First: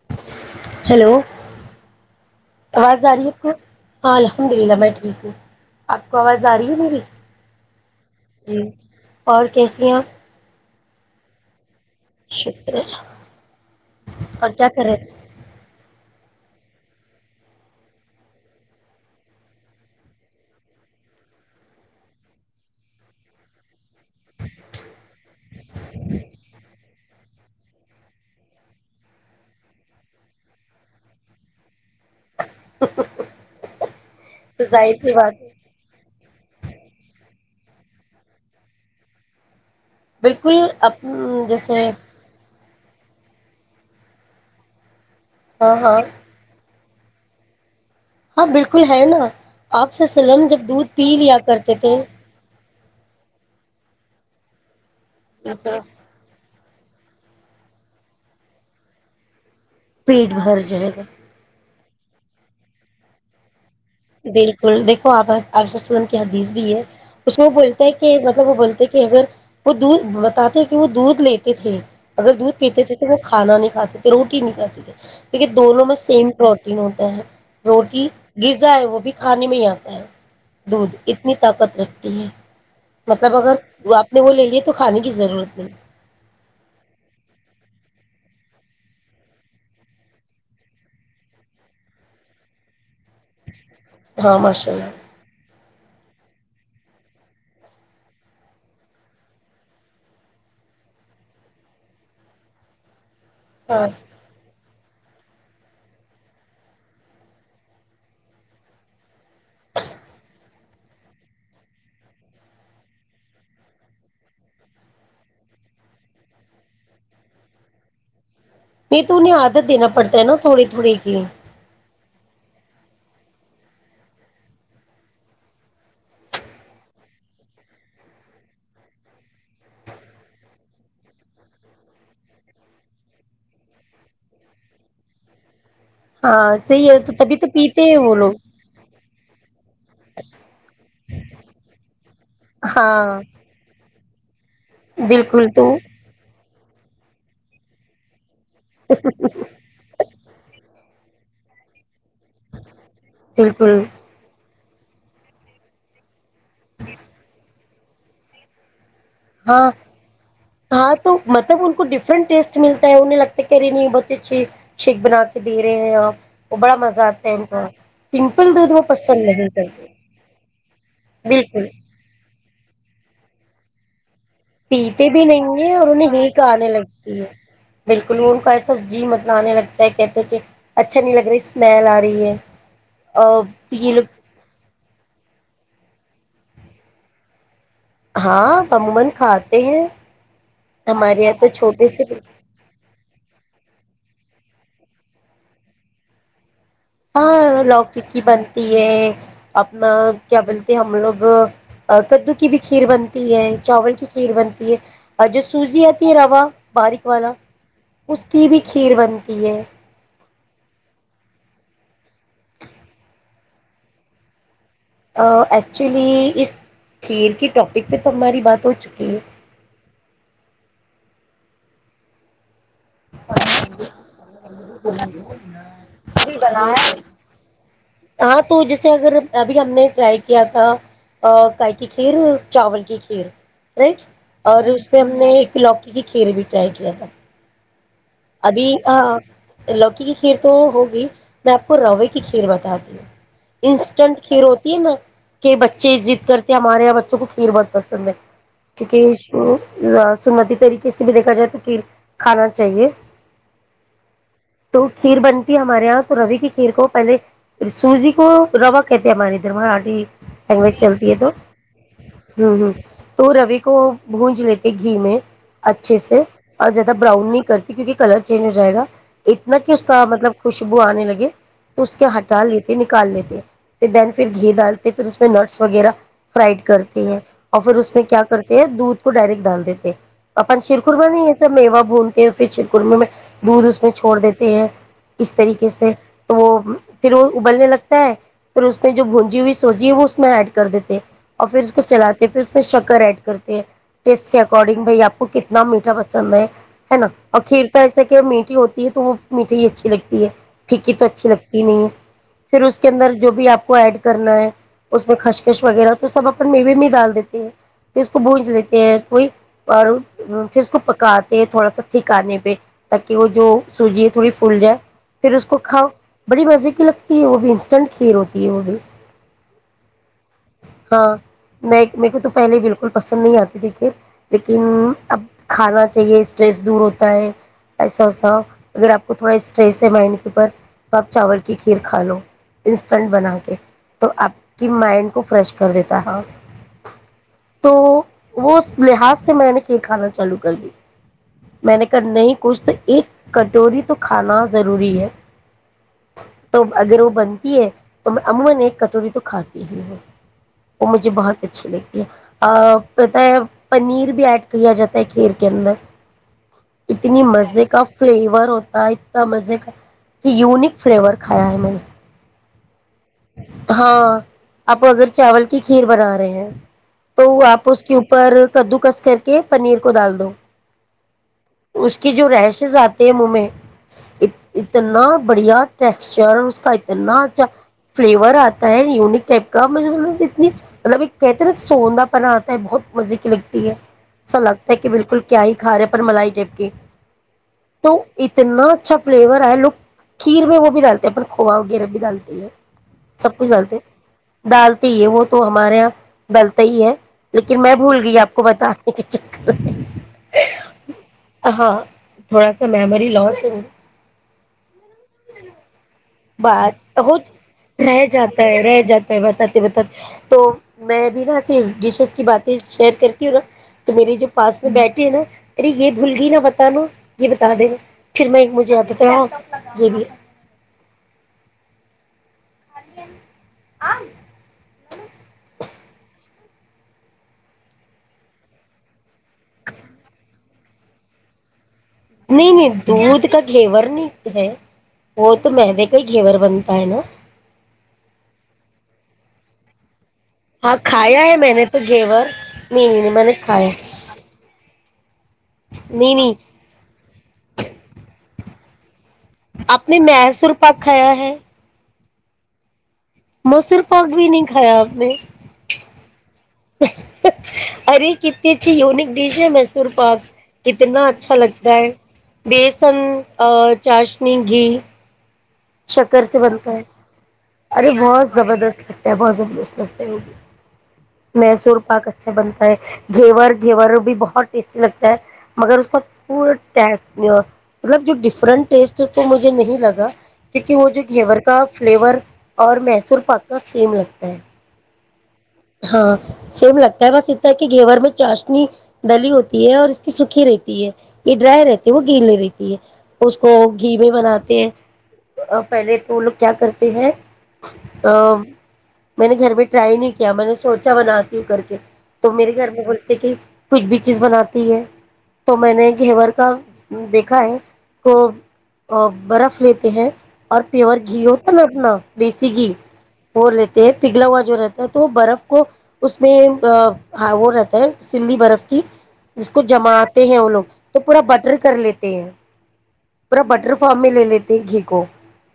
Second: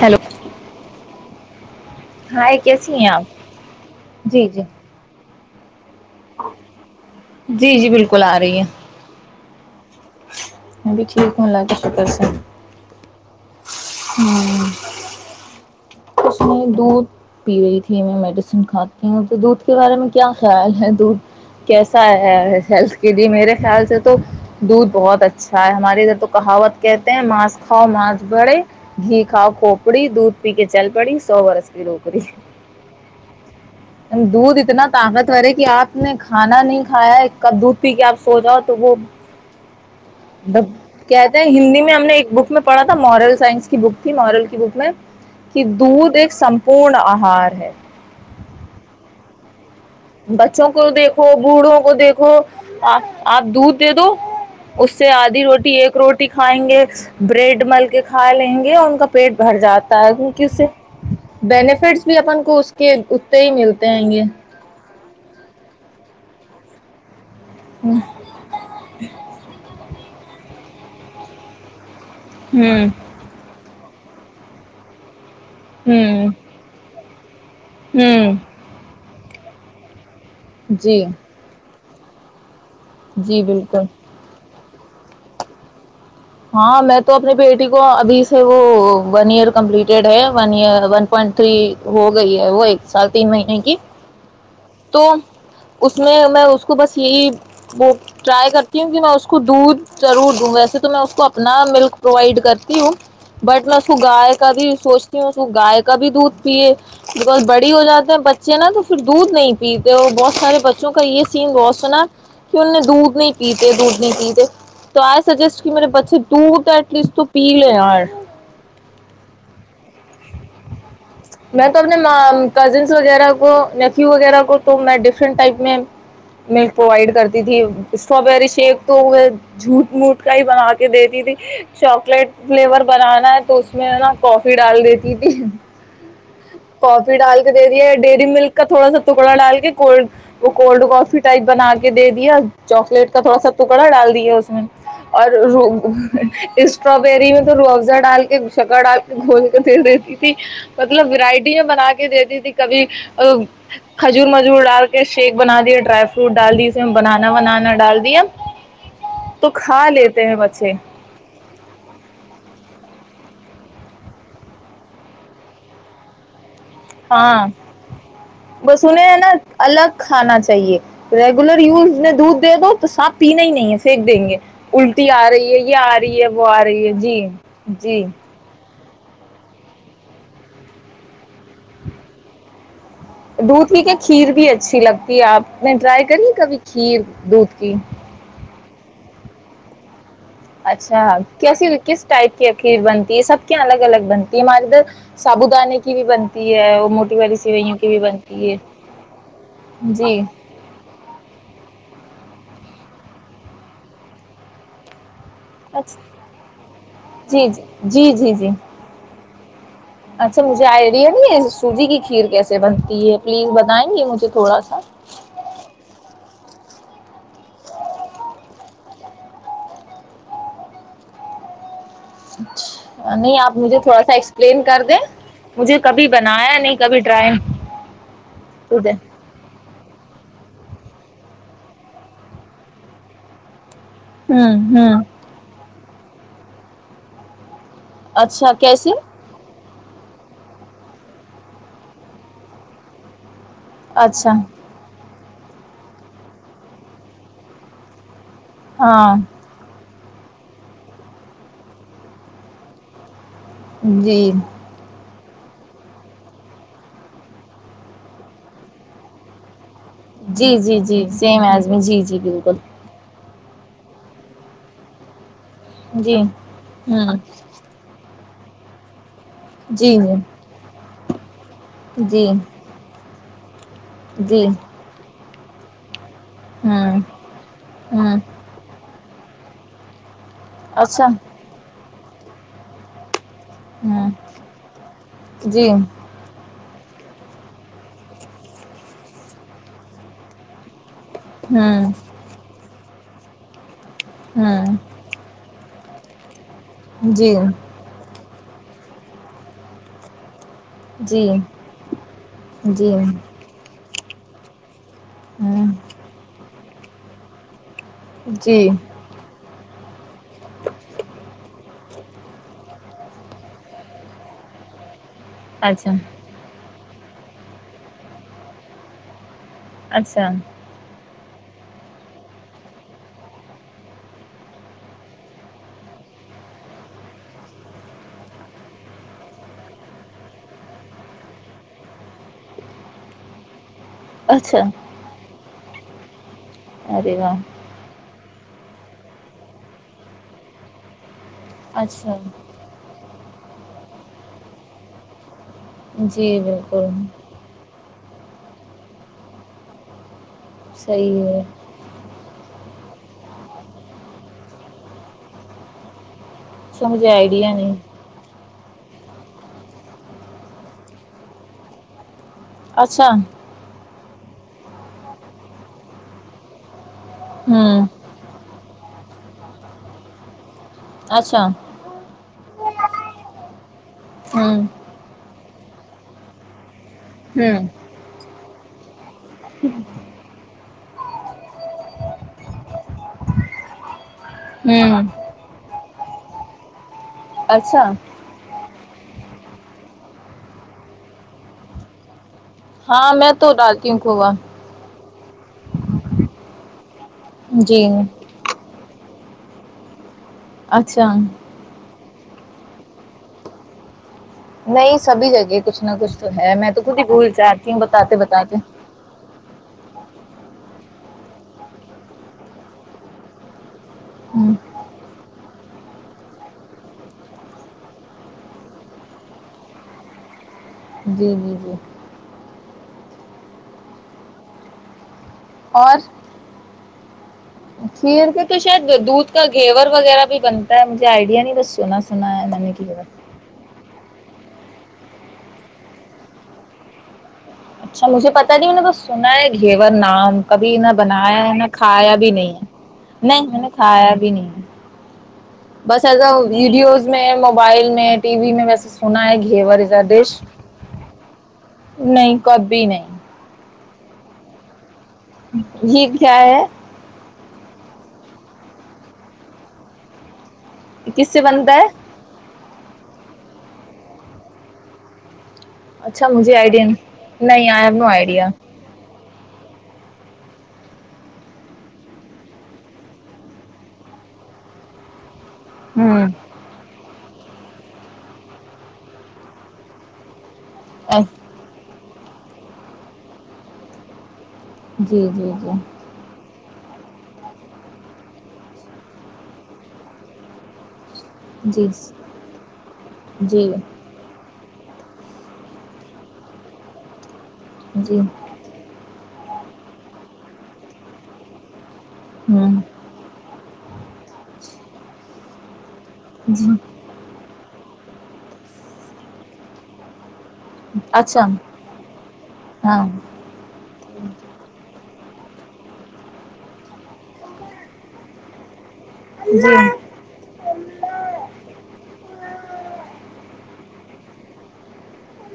hello hello hi کیسی آواز ہیں آ آپ رہی ہے ہاں جی الحمد جی للہ میں ٹھیک ہوں آپ کو آواز آ رہی ہے میری جی جی بالکل آ رہی اور کیسی ہیں آپ ابھی ٹھیک ہوں لگ شک ہے اور ہوں کیا کر رہے تھے میں دودھ پی رہی تھی میں میڈیسن کھاتی ہوں تو دودھ کے بارے میں کیا خیال ہے دودھ کیسا ہے ہیلتھ کے لیے میرے خیال سے تو تو دودھ بہت اچھا ہے ہماریے ادھر تو کہاوت کہتے ہیں ماس کھاؤ ماس بھرے گھی کھاؤ کھوپڑی دودھ پی کے چل پڑی سوورس نوکری دودھ تو اتنا ظاہر سی بات طاقتور ہے کہ آپ نے کھانا نہیں کھایا ک دودھ پی کے آپ سو جاؤ تو وہ بالکل جب اپ کہتے ہیں ہندی جیسے میں ہم نے ایک بک میں پڑھا تھا مورل سائنس کی بک تھی مورل کی بک میں کہ ہاں ہاں دودھ ایک س پورن آہار ہے ہاں بالکل ہے نا آپ سے سلم جب بچوں کو دودھ پی دیکھو لیا کرتے بوڑھوں کو تھے دیکھو آ آ دودھ دے دو اس سے آدھی روٹی ایک روٹی کھائیں گے بریڈ مل کے کھا لیں گے اور ان کا پیٹ بھر جاتا ہے پیٹ کیکہ بھر اسے جائے گا بینیفٹس بھی اپن کو اس کے اتے ہی ملتا بالکل دیک آ ار سن کی حدیث بھی ہے اس میں وہ بولتا ہے کہ مطلب وہ بولتا ہے کہ اگر وہ دھ ب تھے کہ وہ دودھ لیتے تھے اگر دودھ پیتے ہوں تھے تو وہ کھانا نہیں کاتے تھے روٹی نہیں کاتی کیہ دونوں میں ہوں سیم پروٹین ہوتا ہے روٹی ہوں غذا ہے وہ بھی کھانے میں ہی آتا ہے دودھ جی اتنی طاقت رکھتی ت ہے مطلب جی اگر بالکل وہ آپ نے وہ لے لیی تو کھانے کی ضرورت نہیں ہاں میں تو اپنے بیٹی کو ابھی سے وہ ون ایئر کمپلیٹیڈ ہےن ایر ون پوائنٹ تھری ہو گئی ہے وہ ایک سال تین مہینے کی ہ اھ میں تو اس میں میں اس کو بس یہی وہ ٹرائی کرتی ہوں کہ میں اس کو دودھ ضرور دوں ویسے تو میں اس کو اپنا ملک پرووائڈ کرتی ہوں بٹ ل ہاں سو گائےک تھی سوچتی ہوں اس کو گائے کا بھی دودھ پیے بکز بڑی ہو جاتے ہیں بچے نا تو پھر دودھ نہیں پیتے اور بہت سارے بچوں کا یہ سین بہت سنا کہ ان نے دودھ نہیں پیتے دودھ نہیں پیتے تو آئی سجسٹ کہ میرے بچے دودھ ایٹ لیسٹ تو پی لے ی نہیں تو انہیں عادت دینا پڑتا ہے نا تھوڑی تھوڑی الا [inaudible] میں تو اپنے کزنس وغیرہ کو نیفیو وغیرہ کو تو میں ڈفرنٹ ٹائپ میں ملک پرووائڈ کرتی تھی اسٹرابری شیک تو وہ جھوٹ موٹ کا ہی بنا کے دیتی تھی چاکلیٹ فلیور بنانا ہے تو اس میں نا کافی ڈال دیتی تھی ہاں صحیح ہے تو کافی تبھی ڈال تو کے دے پیتے دیا ہیں وہ ڈیری لوگ ملک کا تھوڑا سا ٹکڑا ڈال کے کوڈ وہ کولڈ کافی ٹائپ بنا کے دے دیا چاکلیٹ کا ہاں تھوڑا سا ٹکڑا ڈال دیا ج [inaudible] اور بالکل تو ر اسٹروابری میں تو رو افزا ڈال کے سگا ڈال کے گھول کر دے دیتی تھی وورائٹں بنا کے دیتی تھی کبھی بالکل کھجور م ڈال کے شیک بنا دییا ڈرائی فروٹ ڈال دی اس میں بنانا ونانا ڈال دیا تو ہاں کھا لیتے ہیں بچے ہاں تو مطلب ان کو ڈفرنٹ ٹیسٹ ملتا ہے انہیں لگتا کہ رہی نہیں بہت اچھی شیک بنا کے دے رہے ہیں آپ وہ بڑا مزہ آتا ہے ان ہاں کو سمپل دودھ وہ بس انہیں ہے پسند نا نہیں کرتے الگ کھانا چاہیے ریگولر بالکل یوز دودھ وہ صاب پینا ہی نہیں ہے پنک دیں گے الٹی پیتے بھی آ رہی ہے نہیں ہیں یہ اور آ انہیں رہی ہے نک وہ آ آنے رہی لگتی جی ہے جی بالکل وہ ان کا ایسا جی مطلب آنے لگتا ہے کہتے ہیں کہ اچھا نہیں لگ رہا اسمیل آ رہی ہے اور دھود ہی یہ کہیا لوگ کھیر بھی اچھی لگتی آپ نے ٹرائی کری کبھی کھیر دودھ کی ہاں عمومان کھاتے ہیں اچھا ہمارے یہاں تو کیسی چھوٹے کس سے ٹائپ کی اخییر بنتی ہے سب کے الگ الگ بنتی ہے ہمارے ادھر سابو دانے کی بھی بنتی ہے اور موٹی والی ہاں سوئیوں کی بھی لوککی بنتی ہے اپنا جی کیا بولتے ہم لوگ کدو کی بھی کھیر بنتی ہے چاول کی کھیر بنتی ہے اور جو اچھا سوزییاتی روا باریک والا جی جی جی اس جی کی جی بھی کھیر بنتی ہے اچھا مجھے آئیڈیا نہیں ہے سوجی کی کھیر کیسے بنتی ہے پلیز بتائیں گے مجھے تھوڑا سا ایکچولی اس کھیر کی ٹاپک پہ تو ہماری بات ہو چکی ہے جچ [inaudible] نہیں آپ مجھے تھوڑا سا ایکسپلین کر دیں مجھے کبھی بنایا نہیں کبھی ڈرای ہاں تو جیسے اگر ابھی ہم نے ٹرائی کیا تھا کائی کی کھیر چاول کی کھیر رائٹ اور ہ اس پہ ہم نے ایک ل اس کھیل بھی ٹرائی کیا تھا اچھا ابھی کیسے ہاں لوکی کی کھیر تو ہوگی میں آپ کو روے کی کھیر بتا دی ہوں انسٹنٹ اچھا کھیر ہوتی ہے نا کہ بچے ضد کرتے ہیں ہمارے بچوں کو کھیر بہت پسند ہے کہویکہ ہاں اشو لسٹ سنتی طریقے سے بھی دیکھا جائے تو کھیر کھانا چاہیے جی تو کھیر بنتی ہے ہمارے یہاں تو روی کی کھیر کو پہلے سوجی کو روا کہتے ہیں ہمارے ادھر مارا جی جی جی سیم ایجمی جی جی بالکل ہوں ہوں تو روی کو بونج لیتے گھی میں اچھے جی سے اور زیادہ ہ براؤن نہیں کرتے کیکہ کلر چینج ہو جائے گا اتنا کہ اس جی کا مطلب خوشبو آنے لگی [unintelligible] اس کے جی جی ہٹا لیتے نکال لیتے پھر دین پھر جی گھی ڈالتے پھر نٹس وغیرہ فرائڈ ہ کرتے ہیں اور پھر اس میں ہ کیا کرتے ہیں دودھ کو ڈائریکٹ دان دیتے ہیں اپن شیرخور اچھا میں نہیں یہ میو بول کے فچر کررمی میں دودھ اس میں ہ چھوڑ دیتے ہیں اس طریقے جی سے تو وہ پھر وہ ابلنے لگتا ہے پھر اس میں جو بونجی ہوئی سوجی وہ اس میں ایڈ کر دیتے اور پھر اس کو ہ چلاتے پھر اس میں شک کر ایڈ کرتی ہے ٹیسٹ ہ کےکارڈنگ بھائیپ کو کتنا ن میٹھا پسند ہے ہے نا جی اور کھیر تو ایسے کہ میٹ م ہوتی ہے تو وہ میٹھھی ہی اچھی لگتی ہے پھکی تو اچھی جی لگتی ہی نہیں ہے پھر اس کے جی اندر جو بھی آپ کو ایڈ کرنا ہے اس میں کچ کش ہاں وغیرہ تو سب اپ میل میں ڈال دیتی ہے اس کو بونج جی دیتے ہیں کوئی اور پھر اس کو پکاتے تھوڑا سا ٹھکانے پہ تاکہ وہ جو سوجی ہے تھوڑی فول جائے پھر اس کو کھاؤ اچھا بڑی مزے لگتی ہے وہ بھی انسٹنٹ کیر ہوتی ہے وہ بھی اچھا ہاں میں میر کو تو پہلے بالکل پسند نہیں آتی کھیر لیکن اب کھانا چاہیے اسٹریس دور ہوتا ہے ایسا وسا اگر آپ کو تھوڑا اسٹریس ہے مائنڈ کے اوپر تو آپ چاول کی کھیر کھا لو انسٹنٹ بنا کے تو آپ اچھا کی مائنڈ کو فریش کر دیتا ہ ارے واہ وہ اس لحاظ سے میں نے کھیر کھانا چالو کر دی میں نے کہ اچھا نہیں کچھ تو ایک کٹوری تو کھانا ضروری ہے جی تو بالکل اگر وہ بنتی ہے تو میں عمومن ایک کٹوری تو کھاتی ہی ہو وہ مجھے صحیح ہے بہت اس اچھی لگتی ہے پتا ہے پنیر بھی ایڈ کیا جاتا ہے کھییر کے اندر کا مجھے اتنی آئیڈیا مزے نہیں کا فلیور ہوتا اتنا مزے کا یونک فلیور کھایا ہے میں نے اچھا ہاں آپ اگر چاول کی کھیر بنا رہے ہیں تو آپ اس ہوں کے اوپر کدو کس کر کے پنیر کو ڈال دو اچھا اس کی جو رہشز آتے ہیں منہ میں ہوں اتنا بڑھیا ٹیکسچر اتنا اچھا ہوں فلیور آتا ہے یونک کا مجھے ب اتنی [unintelligible] مطلب کتنے سوندا پن آتا ہے بہت مزے کی لگتی ہے ایسا لگتا ہے کہ ہوں بالکل کیا ہی کھا رہے پر ملائی ٹپ کےی اچھا تو اتنا اچھا فلیور ہے لوگ کھیر میں وہ بھی ڈالتے ہیں اپ کوا وغیرہ بھی ڈالتی ہے ہاں میں سب کچھ تو ڈلتے ڈالتی ہوں کھووا ڈالتے ہی ہے وہ تو ہمارے یہاں ڈلتا ہی ہے لیکن میں جی بھول گئی آپ کو بتے [inaudible] اچھا تھوڑا سا میمری لاس ہے گ نہیں سبھی جگہ کچھ نہ کچھ تو ہے میں بات تو خود ہی ب بھول جاتی ہوں رہ بتاتے جاتا بتاتے ہے رہ جاتا ہے بتاتے بتاتے تو میں بھی نا ای ڈشز کی باتیں شیئر کرتی ہوں نا تو میرے جو ہ پاس میں بیٹھے ہیں نا ارے یہ بھول گئی نا بتانا یہ بتا دینا پھر میں مجھے آتا تھا ہاں یہ بھی جی جی جی خال آم اور کھیر کے تو شاید دودھ کا گھیور وغیرہ بھی بنتا ہے مجھے آئیڈیا نہیں بس سنا سنا ہے نہیں میں نے نہیں گھیور دودھ کا گھیور نہیں ہے وہ تو مدے کا ہی گھیور بنتا ہے نا اچھا مجھے پتا نہیں میں نے تو سنا ہے گھیور نام ہاں کبھی کھایا ہے میں نے بنایا تو کھایا گھیور بھی نہیں ہے نہیں میں نے کھایا بھی نہیں ہے بس نہیں نہیں ایسا ویڈیوز میں موبائل میں ٹی وی میں ویسا اپ نے م سر پایا ہے نہیں کبھی نہیں مسر پاگ بھی نہیں کھایا آپ نے ج [inaudible] چائے ارے کتتیچ یونک ڈش ہے مسور پاک کتنا کس اچھا سے لگتا بنتا ہے بیس پسن چاشنی گھی شکر اچھا سے مجھے بنتا ہے آئیڈیا نہیں آئی ارے ہیو نو بہت آئیڈیا زبردست لگتا ہے بہت زبر میسور پاک اچھا بنتا ہے گھیور گھیور بھی بہت ٹیسٹی لگتا ہے مگر اس کا ہوں پورا ٹ مطلب جو ڈفرنٹ ٹیسٹ ہے تو مجھے نہیں لگا کیونکہ وہ جو گھیور کا فلیور اور میسور پکنا سیم لگتا ہے جی جی جی ہاں سیم لگتا ہے بس اتنا کہ گھیور میں چاشنی دلی ہوتی ہے اور اس کی سوکھی رہتی ہے یہ ڈرائی جی رہتی ہے وہ گھی لے رہتی ہے اس کو جی جی گھی میں بناتے ہیں پہلے تو وہ لوگ کیا کرتے ہیں جی ا میں نے گھر میں ٹرائی نہیں کیا میں نے سوچا بناتی ہوں کر کے تو میرے گھر ہوں میں بولتی کہ کچھ بھی چیز بناتی ہے تو میں نے گھیور کا جی دیکھا ہے کو برف لیتے ہیں اور پیور گھی اچھا ہوتا لٹنا سگ ہاں وہ رہتے ہے پگھلا ہوا جو رہتا ہے تو برف کو اس میں وہ رہتا ہے سللی برف کی ج کو جی جماتے ہیں وہ لوگ تو پورا بٹر کر لیتے ہیں پورا بٹر ف میں لے لیتی گھی کو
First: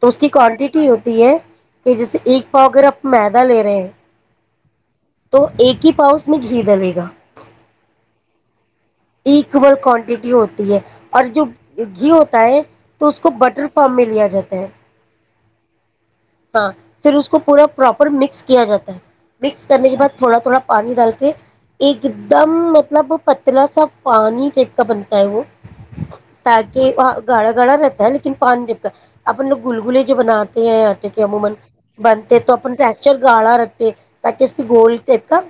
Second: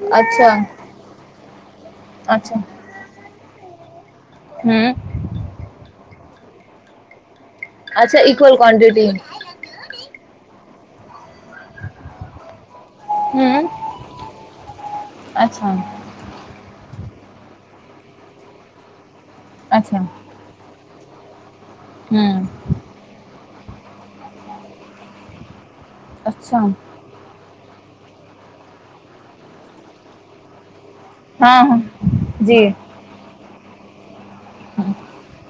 تو اس کی اچھا کوانٹیٹی ہوتی ہے کہ جیسے ایک اچھا پاؤ اگرپ فائدہ لے رہے ہیں ہوں تو ایک ہی پؤس اس میں گھی ڈلے گا اچھا ایککول اکول کوانٹٹی ہوتی ہے اور جو گھی ہوتا ہے تو اس کو بٹر ہوں فارم میں لیا جاتا ہے اچھا ہاں پھر اس کو پورا پراپر مکس کیا جاتا ہے مکس کر اچھا کےعد ہوں تھوڑا تھوڑا پانی ڈال کے ایک دم مطلب اترا سا پانی ٹ کا بنتا ہے وہ اچھا تاکہ وہ گڑ گڑا رہتا ہے لیکن پانی جب اپن لوگ گل گلے جو بناتے ہیں کہ عمومان ہاں ہاں بنتے تو جی اپنا فریکچر گالا رکھ جٹ تاکہ اس کی گول کے کا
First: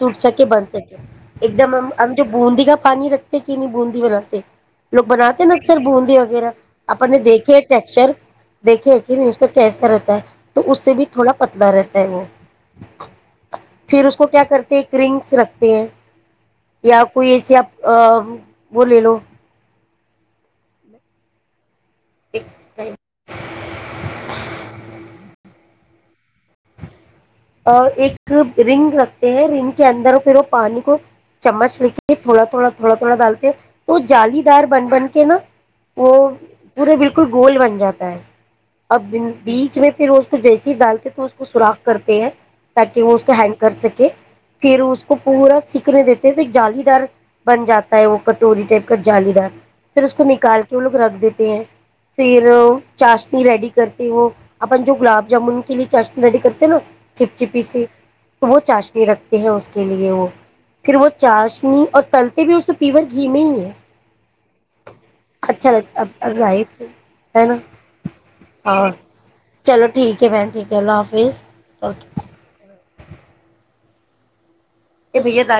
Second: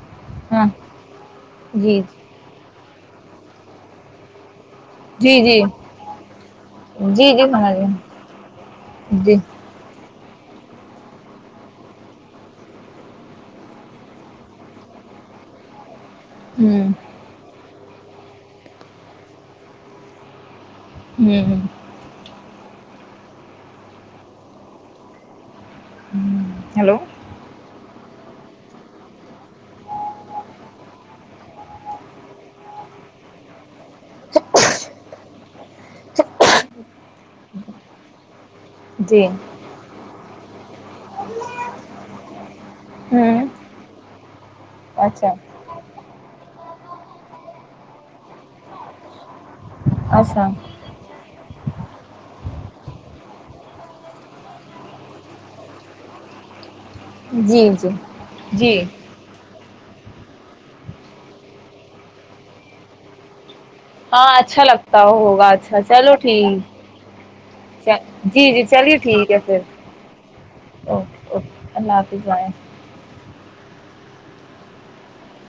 ٹوٹ سک بن ہاں سکے ایک دم ہم جی جی ہم جو بوندی کا پانی رکھ کی نہیں بوی و لاتات لوگ جی بناتے ہیں نا اکثر بوندی وغیرہ اپن نے جی جی دیکھے ٹیکسچر سمجھ دیکے کہ گئے جی اس کیس ہے تو اس سے بھی تھوڑا پتلا رہتا ہے وہ پھر اس کو کیا کرتے ہیں ایک رنگس رکھتے ہیں ہوں یا کوئی ایسی آ ا بلی لو ہوں ہ ایک ہیلو اور ایک رنگ رکھتے ہیں رنگ کے اندر پھر وہ پانی کو چمچ رکھ کے تھوڑا تھوڑا تھوڑا تھوڑا ڈالتے ہیں تو جالی دار بن بن کے نا وہ پورے بالکل گول بن جاتا ہے اب جی بیچ میں پھر تو جیسے ہی ڈالتے تو اس کو سوراخ کرتے ہیں تاکہ وہ اس کو ہوں ہین کر سکے کہ پھر اس کو اچھا پورا سیککھنے دیتے جالیدار بن جاتا ہے وہ کٹوری ٹائپ کا جالیدار پھر اس کو اچھا نکال کے وہ لوگ رکھ دیتے ہیں پھر چاشنی ریڈی کرتے وہ اپن جو گلاب جامن کے لیے چاشنی ریڈی کرتے ہیں نا چپ چپی جی سی جی تو وہ جی چاشنی رکھتی ہے اس کے لیے وہ پھر وہ چاشنی اور تلتے بھی اسے پیور گھیم ہی ہے ہاں اچھا لگتا ہو ہوگا اچھا لگ اب چلو اب ظاہر سے ہے نا ٹھیک جی جی ہاں چلیے ٹھیک ہے پھر چلو ٹھیک ہے بہن ٹھیک ہے اللہ اوکے حافظ اوکے اللہ اوکے حافظائ یہ بھیا دادی